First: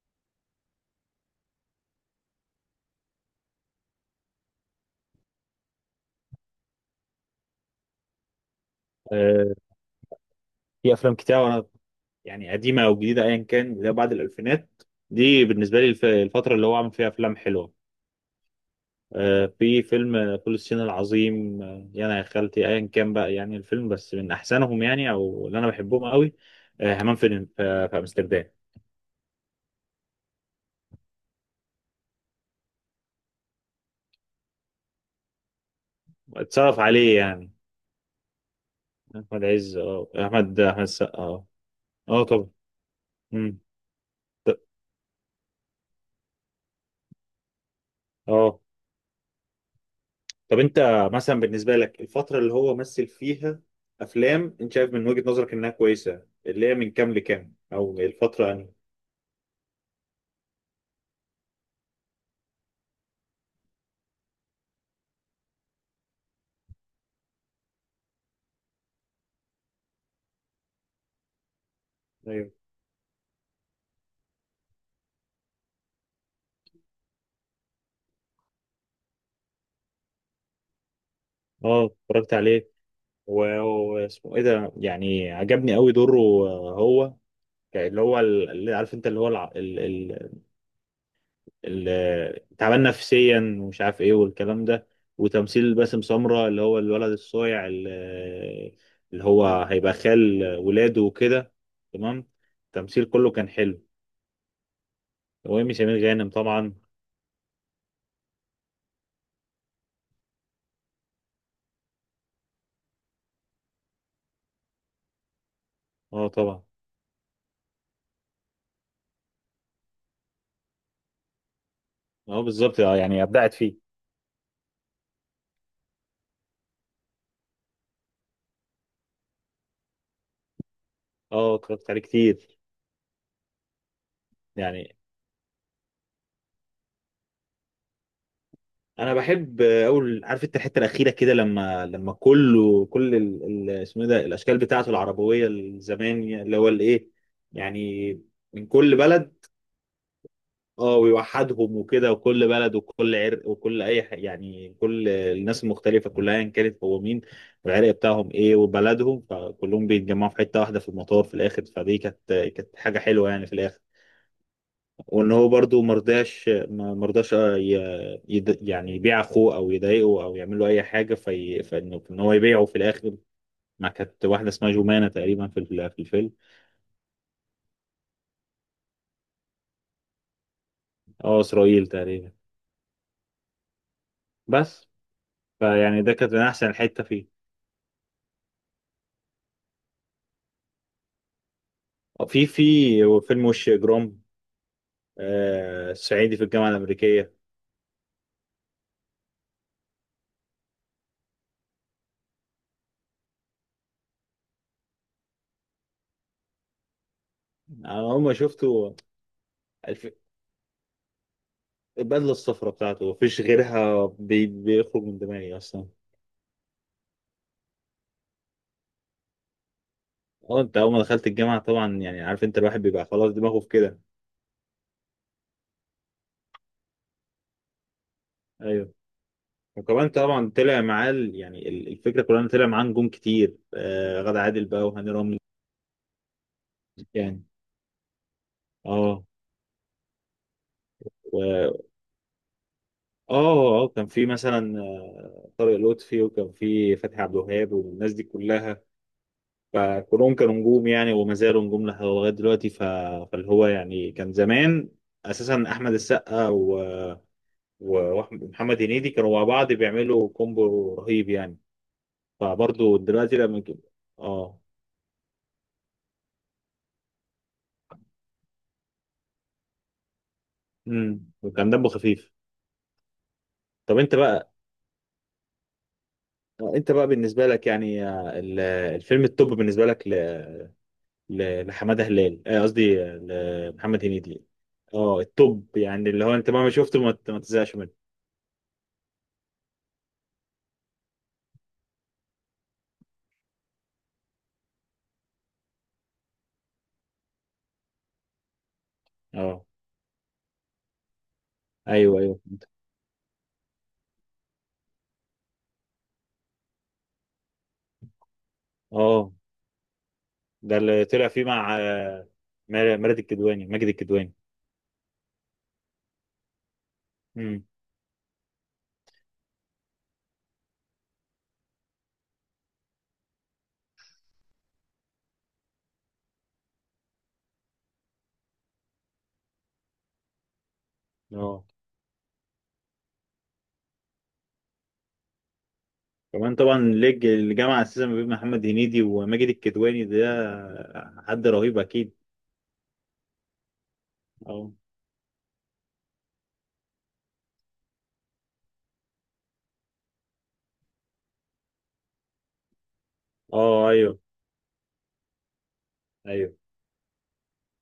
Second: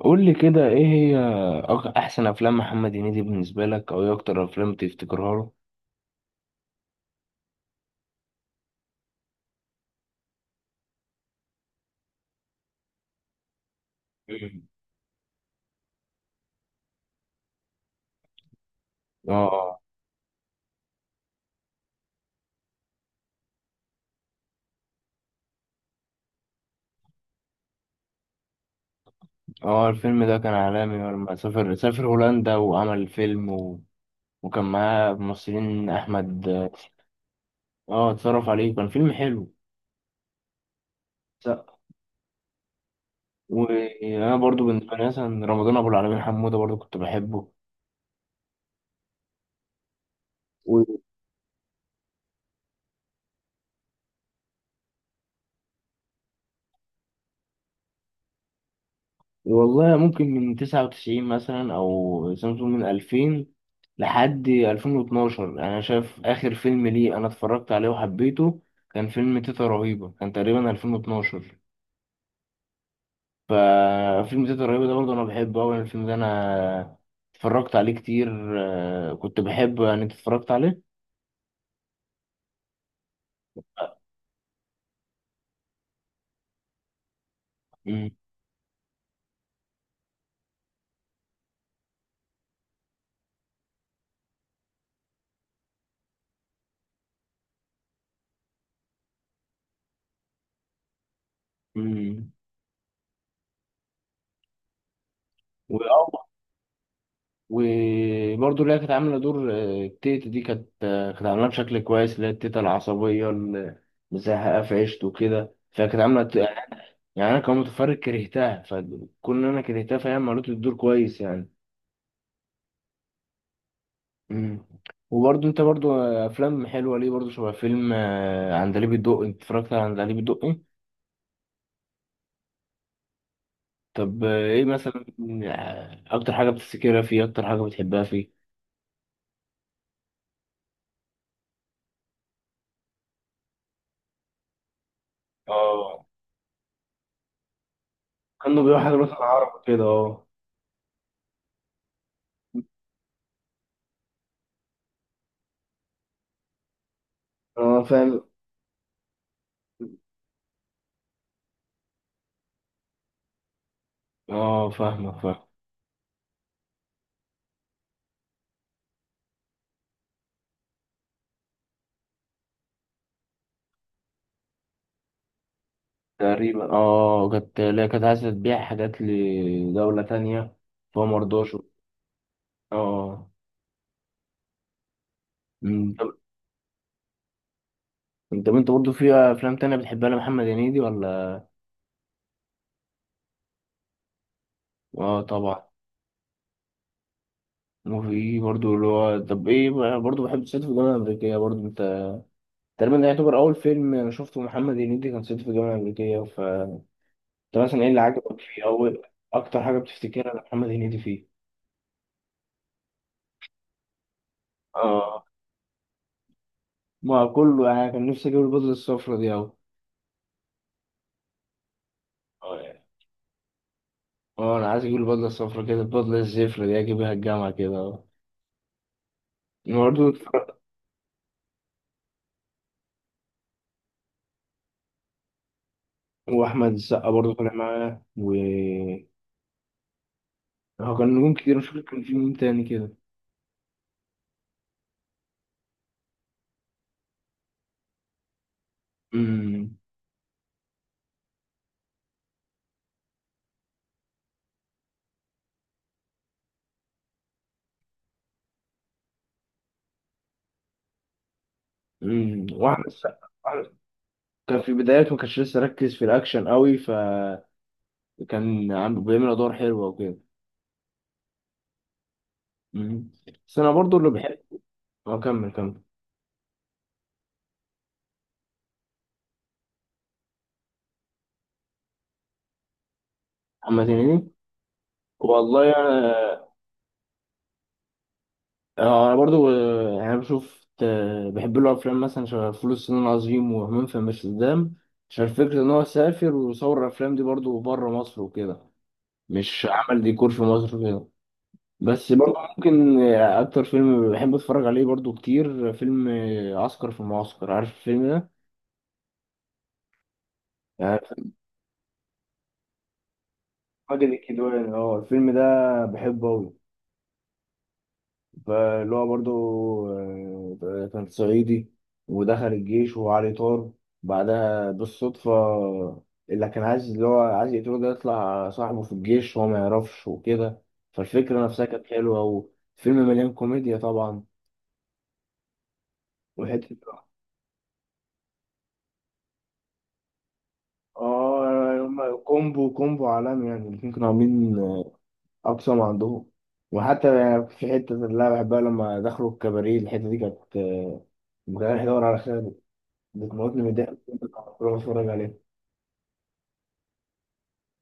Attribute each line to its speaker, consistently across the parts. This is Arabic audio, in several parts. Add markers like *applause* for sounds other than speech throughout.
Speaker 1: قول لي كده ايه هي احسن افلام محمد هنيدي بالنسبه لك او ايه اكتر افلام تفتكرها له.
Speaker 2: آه، في افلام كتير وانا يعني قديمه او جديده ايا كان اللي هي بعد
Speaker 1: *laughs* مم.
Speaker 2: الالفينات دي بالنسبه لي الفتره اللي هو عامل فيها افلام حلوه.
Speaker 1: اه.
Speaker 2: في فيلم فول الصين العظيم، يا انا يا خالتي ايا كان بقى يعني الفيلم بس من احسنهم يعني او اللي انا بحبهم قوي. همام في امستردام
Speaker 1: اه، الفيلم ده كان عالمي لما سافر هولندا وعمل فيلم و... وكان معاه ممثلين احمد.
Speaker 2: اتصرف عليه يعني.
Speaker 1: اه اتصرف عليه، كان فيلم
Speaker 2: احمد
Speaker 1: حلو.
Speaker 2: عز، اه احمد السقا، اه
Speaker 1: س-
Speaker 2: اه طبعا. مم.
Speaker 1: وانا برضو بالنسبه لي مثلا رمضان ابو العالمين حموده برضو كنت بحبه.
Speaker 2: اه طب انت مثلا بالنسبه لك الفتره اللي هو مثل فيها افلام انت شايف من وجهه نظرك انها كويسه اللي هي من كام لكام او الفتره يعني.
Speaker 1: والله ممكن من 99 مثلا أو سامسونج من 2000 لحد 2012. أنا شايف آخر فيلم ليه أنا اتفرجت عليه وحبيته كان فيلم تيتا رهيبة، كان تقريبا 2012.
Speaker 2: ايوه
Speaker 1: ففيلم تيتا رهيبة ده برضه أنا بحبه أوي، يعني الفيلم ده أنا اتفرجت عليه كتير. كنت بحبه. يعني أنت اتفرجت عليه؟
Speaker 2: اه اتفرجت عليه. واسمه ايه ده يعني عجبني قوي دوره. هو يعني اللي
Speaker 1: مم.
Speaker 2: هو اللي عارف انت اللي هو تعبان نفسيا ومش عارف ايه والكلام ده. وتمثيل باسم سمرة اللي هو الولد الصايع اللي اللي هو هيبقى خال ولاده وكده. تمام،
Speaker 1: مم.
Speaker 2: التمثيل كله كان حلو، وإيمي سمير غانم طبعا.
Speaker 1: وبرضه اللي هي كانت عاملة دور التيتا دي كانت كانت عاملاه بشكل كويس، اللي هي التيتا العصبية اللي مزهقة في عيشته وكده، فكانت عاملة
Speaker 2: اه طبعا،
Speaker 1: يعني أنا كمتفرج كرهتها، فكون إن أنا كرهتها فهي عملت الدور كويس يعني.
Speaker 2: اه بالظبط، اه يعني ابدعت فيه.
Speaker 1: مم. وبرضه أنت برضه أفلام حلوة ليه برضه شبه فيلم عندليب الدقي. أنت اتفرجت على عندليب الدقي؟
Speaker 2: اه اتفرجت عليه كتير.
Speaker 1: طب إيه
Speaker 2: يعني
Speaker 1: مثلا أكتر حاجة بتفتكرها فيه، أكتر حاجة بتحبها فيه؟
Speaker 2: انا بحب اول، عارف انت الحته الاخيره كده لما كله اسمه إيه ده الاشكال بتاعته العربويه
Speaker 1: اه
Speaker 2: الزمان اللي هو الايه يعني،
Speaker 1: كانوا
Speaker 2: من
Speaker 1: بيقولوا حاجة
Speaker 2: كل
Speaker 1: مثلا
Speaker 2: بلد.
Speaker 1: عربي كده، أه.
Speaker 2: اه ويوحدهم وكده وكل بلد وكل عرق وكل يعني كل الناس المختلفه كلها ان كانت هو مين
Speaker 1: اه
Speaker 2: والعرق
Speaker 1: فاهم.
Speaker 2: بتاعهم ايه وبلدهم، فكلهم بيتجمعوا في حته واحده في المطار في الاخر. فدي كانت حاجه حلوه يعني في الاخر.
Speaker 1: اه فاهمك،
Speaker 2: وان
Speaker 1: فاهم.
Speaker 2: هو برضو مرضاش مرضاش يعني يبيع اخوه او يضايقه او يعمل له اي حاجه، في فانه ان هو يبيعه في الاخر ما كانت واحده اسمها جمانه تقريبا في الفيلم.
Speaker 1: تقريبا اه، كانت لا، كانت عايزة تبيع حاجات لدولة تانية فهو
Speaker 2: اه
Speaker 1: مرضاش.
Speaker 2: اسرائيل تقريبا
Speaker 1: اه.
Speaker 2: بس.
Speaker 1: أمم،
Speaker 2: فيعني ده
Speaker 1: طب،
Speaker 2: كانت من احسن الحته فيه.
Speaker 1: انت برضه في افلام تانية بتحبها لمحمد هنيدي ولا؟
Speaker 2: في فيلم وش اجرام،
Speaker 1: اه طبعا.
Speaker 2: آه صعيدي في الجامعه الامريكيه.
Speaker 1: وفي برضه اللي هو، طب ايه بقى، برضه بحب صعيدي في الجامعة الأمريكية. برضه انت، تقريبا ده يعتبر أول فيلم أنا شفته محمد هنيدي، كان صعيدي في الجامعة الأمريكية. ف انت مثلا ايه اللي
Speaker 2: انا اول ما
Speaker 1: عجبك فيه، أو
Speaker 2: شفته
Speaker 1: أكتر حاجة
Speaker 2: الف-
Speaker 1: بتفتكرها لمحمد هنيدي فيه؟
Speaker 2: البدله الصفراء بتاعته مفيش غيرها، بيخرج من
Speaker 1: اه
Speaker 2: دماغي اصلا.
Speaker 1: ما كله يعني كان نفسي أجيب البدلة الصفرا دي.
Speaker 2: اه انت اول ما دخلت الجامعه طبعا يعني عارف انت
Speaker 1: أوي.
Speaker 2: الواحد بيبقى خلاص دماغه في كده.
Speaker 1: اه انا عايز اجيب البدله الصفرا كده، البدله الزفرة دي اجيبها الجامعه كده، اه.
Speaker 2: ايوه
Speaker 1: برضه
Speaker 2: وكمان طبعا طلع معاه يعني الفكره كلها إن طلع معاه نجوم كتير، آه غادة عادل بقى وهاني رمزي
Speaker 1: واحمد السقا برضه
Speaker 2: يعني.
Speaker 1: طالع معاه و...
Speaker 2: اه
Speaker 1: هو كان نجوم كتير، مش فاكر
Speaker 2: و
Speaker 1: كان في مين تاني كده.
Speaker 2: اه، اه كان في مثلا طارق لطفي وكان في فتحي عبد الوهاب والناس دي كلها،
Speaker 1: امم.
Speaker 2: فكلهم كانوا نجوم يعني وما زالوا نجوم لغايه دلوقتي. ف... فاللي هو يعني كان زمان اساسا احمد السقا و... ومحمد هنيدي كانوا مع بعض بيعملوا كومبو رهيب يعني.
Speaker 1: امم، واحمد
Speaker 2: فبرضه
Speaker 1: السقا
Speaker 2: دلوقتي لما اه.
Speaker 1: كان في بدايته، ما كانش لسه ركز في الاكشن قوي، فكان عم بيعمل ادوار حلوه وكده.
Speaker 2: وكان دمه خفيف.
Speaker 1: امم. بس انا برضه
Speaker 2: طب
Speaker 1: اللي
Speaker 2: انت
Speaker 1: بحب،
Speaker 2: بقى،
Speaker 1: اه كمل كمل.
Speaker 2: انت بقى بالنسبه لك يعني الفيلم التوب بالنسبه لك لحماده هلال، قصدي
Speaker 1: محمد
Speaker 2: لمحمد
Speaker 1: هنيدي.
Speaker 2: هنيدي. اه
Speaker 1: والله
Speaker 2: التوب يعني اللي هو
Speaker 1: انا،
Speaker 2: انت مهما شفته ما تزهقش منه.
Speaker 1: اه انا برضو يعني بشوف بحب له افلام مثلا شبه فول الصين العظيم وهمام في امستردام، عشان فكرة ان هو سافر وصور الافلام دي برضو بره مصر وكده،
Speaker 2: اه
Speaker 1: مش عمل ديكور في مصر وكده. بس
Speaker 2: ايوه
Speaker 1: برضو
Speaker 2: ايوه،
Speaker 1: ممكن اكتر فيلم بحب اتفرج عليه برضو كتير فيلم عسكر في المعسكر. عارف الفيلم ده؟
Speaker 2: اه ده
Speaker 1: يعني
Speaker 2: اللي طلع
Speaker 1: فيلم
Speaker 2: فيه مع مراد الكدواني، ماجد
Speaker 1: ماجد
Speaker 2: الكدواني.
Speaker 1: الكدواني، اه الفيلم ده بحبه اوي.
Speaker 2: امم.
Speaker 1: فاللي هو برضه كان صعيدي ودخل الجيش وهو عليه طار. بعدها بالصدفة، اللي كان عايز، اللي هو عايز يقتله ده يطلع صاحبه في الجيش وهو ما يعرفش وكده، فالفكرة
Speaker 2: اه
Speaker 1: نفسها كانت حلوة. وفيلم مليان كوميديا طبعا.
Speaker 2: كمان
Speaker 1: وحتة،
Speaker 2: طبعا ليج الجامعه اساسا ما بين محمد هنيدي وماجد الكدواني ده حد
Speaker 1: اه
Speaker 2: رهيب اكيد.
Speaker 1: هما كومبو عالمي يعني، الاتنين كانوا عاملين
Speaker 2: اه
Speaker 1: أقصى ما عندهم. وحتى يعني في حتة اللي أنا بحبها، لما دخلوا الكباريه الحتة دي كانت ما كانش يدور على خير، بتموتني من
Speaker 2: اه
Speaker 1: الضحك
Speaker 2: ايوه
Speaker 1: كنت بتفرج عليه.
Speaker 2: ايوه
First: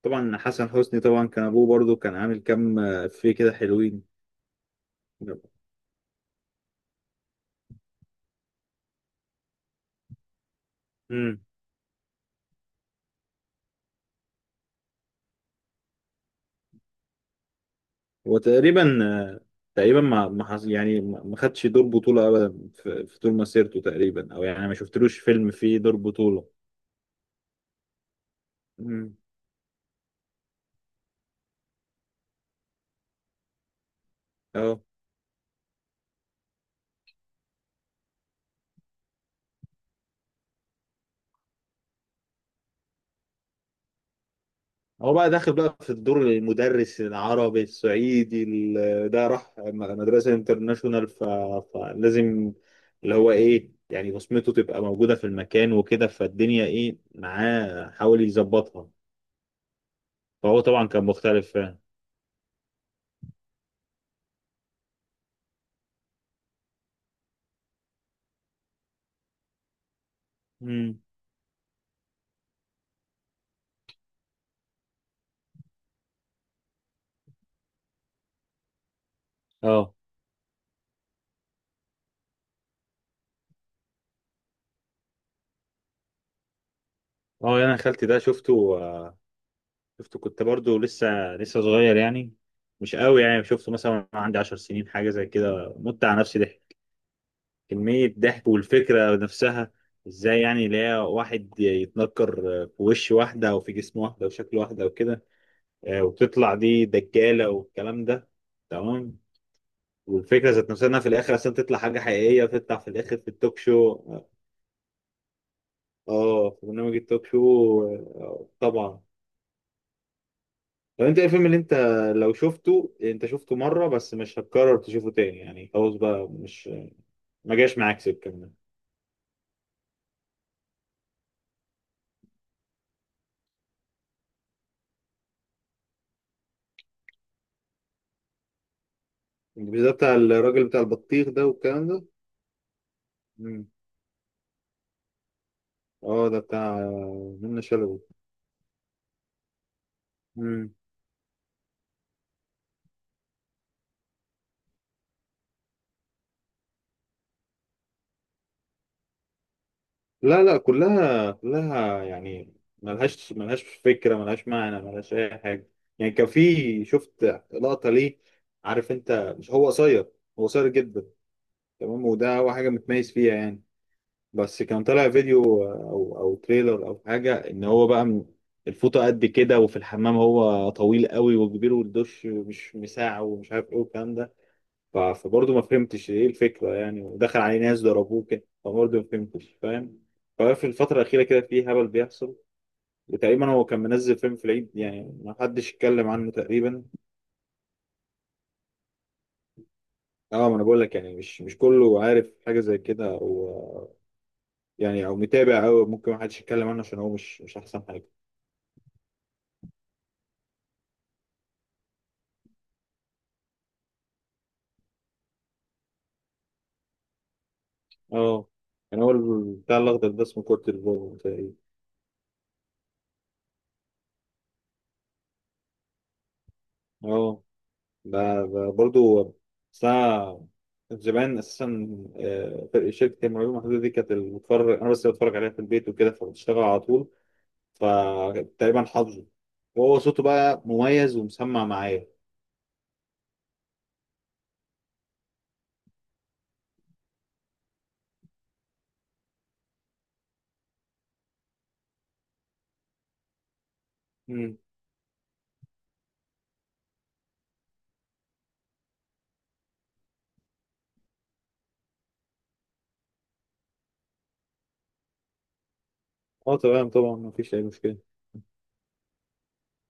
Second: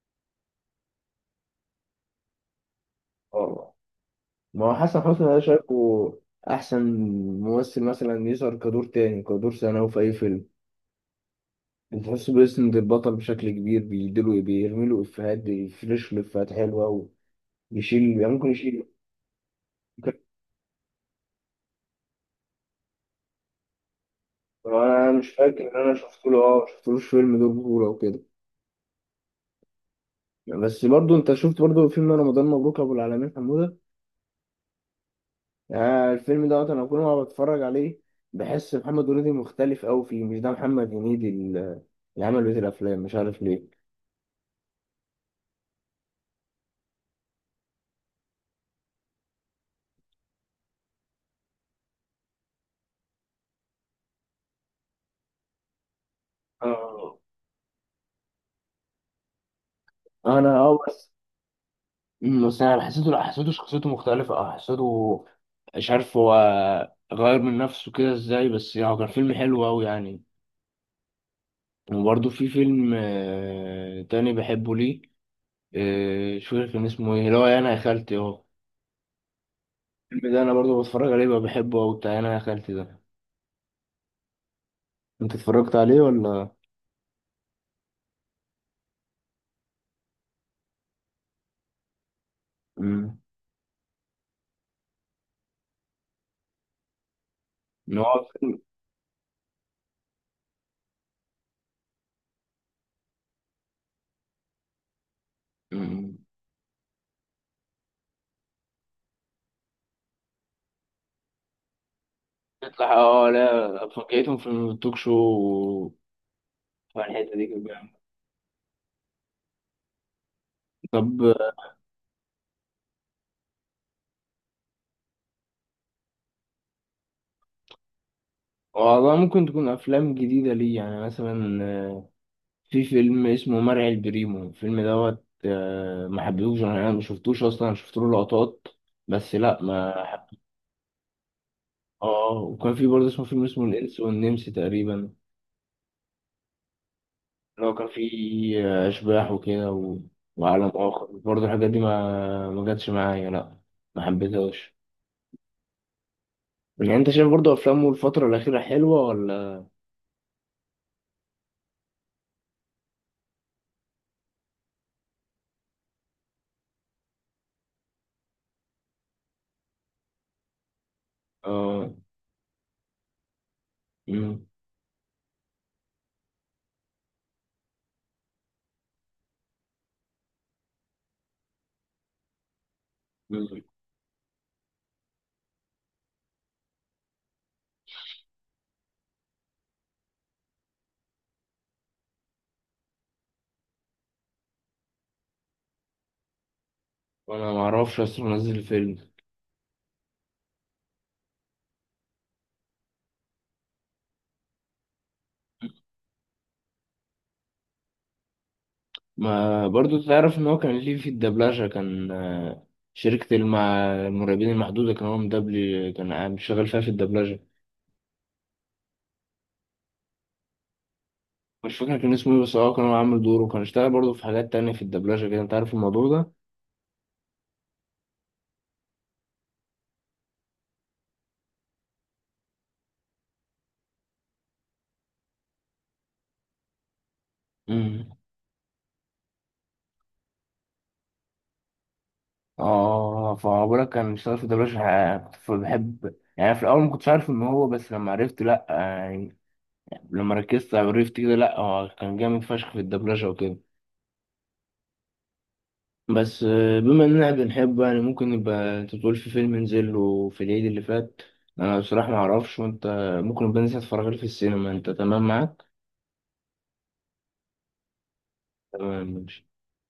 Speaker 2: طبعا. حسن حسني طبعا كان ابوه برضو كان عامل كام افيه كده
Speaker 1: اه
Speaker 2: حلوين.
Speaker 1: ما هو حسن حسني انا شايفه احسن ممثل مثلا يظهر كدور تاني، كدور ثانوي في اي فيلم،
Speaker 2: امم.
Speaker 1: بتحسه بيسند البطل بشكل كبير، بيديله، بيرميله افيهات، بيفرش له افيهات حلوه، ويشيل يعني ممكن يشيل.
Speaker 2: وتقريبا تقريبا ما ما حص- يعني ما خدش دور بطولة ابدا في طول مسيرته تقريبا، او يعني ما
Speaker 1: انا
Speaker 2: شفتلوش
Speaker 1: مش
Speaker 2: فيلم
Speaker 1: فاكر
Speaker 2: فيه
Speaker 1: ان انا
Speaker 2: دور
Speaker 1: شفت له،
Speaker 2: بطولة.
Speaker 1: اه شفت له فيلم دور بطوله وكده.
Speaker 2: امم
Speaker 1: بس برضه انت شفت برضه فيلم رمضان مبروك ابو العالمين حموده.
Speaker 2: اه.
Speaker 1: آه الفيلم دوت انا كل ما بتفرج عليه بحس محمد هنيدي مختلف قوي فيه، مش ده محمد هنيدي اللي عمل بيت الافلام، مش عارف ليه.
Speaker 2: هو بقى داخل بقى في الدور المدرس العربي الصعيدي ده راح مدرسة انترناشونال ف... فلازم اللي هو ايه يعني بصمته تبقى موجودة في المكان وكده، فالدنيا ايه
Speaker 1: اه
Speaker 2: معاه حاول يظبطها.
Speaker 1: انا،
Speaker 2: فهو
Speaker 1: اه
Speaker 2: طبعا كان
Speaker 1: بس.
Speaker 2: مختلف فعلا.
Speaker 1: أمم، بس انا حسيته، لا حسيته شخصيته مختلفه، اه حسيته، مش عارف هو غير من نفسه كده ازاي، بس يعني هو كان فيلم حلو قوي يعني.
Speaker 2: امم
Speaker 1: وبرده في فيلم تاني بحبه ليه مش فاكر كان اسمه ايه، اللي هو انا يا خالتي، اه
Speaker 2: اه.
Speaker 1: الفيلم ده انا برضو بتفرج عليه بقى، بحبه قوي بتاع انا يا خالتي ده. انت اتفرجت عليه ولا؟
Speaker 2: اه يعني انا خالتي ده شفته، شفته كنت برضو لسه صغير يعني. مش
Speaker 1: مم.
Speaker 2: قوي يعني، شفته مثلا وأنا عندي عشر سنين حاجه زي كده، مت على نفسي ضحك،
Speaker 1: ان
Speaker 2: كميه
Speaker 1: هو
Speaker 2: ضحك.
Speaker 1: فيلم.
Speaker 2: والفكره نفسها، ازاي يعني لا واحد يتنكر في وش واحده او في جسم واحده او شكل واحده او كده.
Speaker 1: مم.
Speaker 2: وتطلع دي دجاله والكلام ده. تمام. والفكره ذات نفسها انها في الاخر اصلا تطلع حاجه حقيقيه، تطلع في
Speaker 1: يطلع،
Speaker 2: الاخر في
Speaker 1: اه
Speaker 2: التوك
Speaker 1: لا
Speaker 2: شو.
Speaker 1: فكيتهم في التوك شو.
Speaker 2: اه في برنامج التوك
Speaker 1: فالحته
Speaker 2: شو.
Speaker 1: دي كانت جامدة.
Speaker 2: طبعا. طب انت ايه
Speaker 1: طب.
Speaker 2: الفيلم اللي انت لو شفته، انت شفته مره بس مش هتكرر تشوفه تاني يعني، خلاص بقى مش، ما جاش معاك سكه منه؟
Speaker 1: والله ممكن تكون افلام جديده لي، يعني مثلا في فيلم اسمه مرعي البريمو الفيلم دوت ما حبيتهوش انا، يعني ما شفتوش اصلا، شفت له لقطات بس، لا
Speaker 2: بالذات
Speaker 1: ما
Speaker 2: بتاع
Speaker 1: حب...
Speaker 2: الراجل بتاع البطيخ ده والكلام ده.
Speaker 1: اه وكان في برضه اسمه فيلم اسمه
Speaker 2: مم.
Speaker 1: الانس والنمس تقريبا،
Speaker 2: اه ده بتاع منة
Speaker 1: اللي هو كان
Speaker 2: شلبي.
Speaker 1: فيه اشباح وكده و... وعالم
Speaker 2: مم.
Speaker 1: اخر برضه. الحاجات دي ما جاتش معايا لا، ما حبيتهاش. يعني انت شايف برضه افلامه الفترة الأخيرة حلوة ولا؟
Speaker 2: لا لا، كلها يعني فكره، ملهاش معنى، ملهاش اي حاجه يعني. كان في شفت لقطه ليه، عارف انت مش هو قصير؟ هو قصير جدا.
Speaker 1: اه.
Speaker 2: تمام، وده هو حاجه متميز فيها يعني.
Speaker 1: مم.
Speaker 2: بس كان طالع فيديو او تريلر او حاجه، ان هو بقى الفوطه قد كده وفي الحمام، هو طويل قوي وكبير والدش مش مساع ومش
Speaker 1: مم.
Speaker 2: عارف ايه والكلام ده. فبرضه ما فهمتش ايه الفكره يعني، ودخل عليه ناس ضربوه كده فبرضه ما فهمتش، فاهم؟ ففي الفتره الاخيره كده في هبل بيحصل. وتقريبا هو كان منزل فيلم في العيد يعني ما حدش اتكلم عنه تقريبا.
Speaker 1: انا ما اعرفش اصلا نزل الفيلم.
Speaker 2: اه ما انا بقول لك يعني مش، مش كله عارف حاجه زي كده او يعني او متابع، او ممكن ما حدش يتكلم عنه عشان هو مش، مش احسن حاجه.
Speaker 1: ما برضه تعرف ان هو كان ليه في الدبلجة، كان المرعبين المحدودة، كان هو مدبلي، كان شغال فيها في الدبلجة.
Speaker 2: اه يعني هو بتاع الأخضر ده اسمه كورتيزون تقريبا.
Speaker 1: مش فاكر كان اسمه ايه بس، اه كان هو عامل دوره، كان اشتغل برضه في حاجات تانية في الدبلجة كده. انت عارف الموضوع ده؟
Speaker 2: اه ده برضه. بس أنا زمان أساسا، فرق شركة المعلومة المحدودة دي كانت اللي بتفرج أنا بس اللي بتفرج عليها في البيت وكده، فبتشتغل على طول.
Speaker 1: مم.
Speaker 2: فتقريبا حافظه، وهو صوته بقى مميز ومسمع معايا.
Speaker 1: اه فبقولك كان اشتغل في الدبلجة كنت بحب يعني في الأول، ما كنتش عارف إن هو، بس لما عرفت لأ لما ركزت عرفت كده، لا هو كان جامد فشخ في الدبلجة وكده.
Speaker 2: مم.
Speaker 1: بس بما اننا بنحبه يعني ممكن نبقى، انت تقول في فيلم نزل له في العيد اللي فات، انا بصراحة ما اعرفش، وانت ممكن نبقى ننزل اتفرج عليه في السينما، انت تمام معاك؟
Speaker 2: اه تمام طبعا مفيش أي مشكلة.
Speaker 1: تمام ماشي.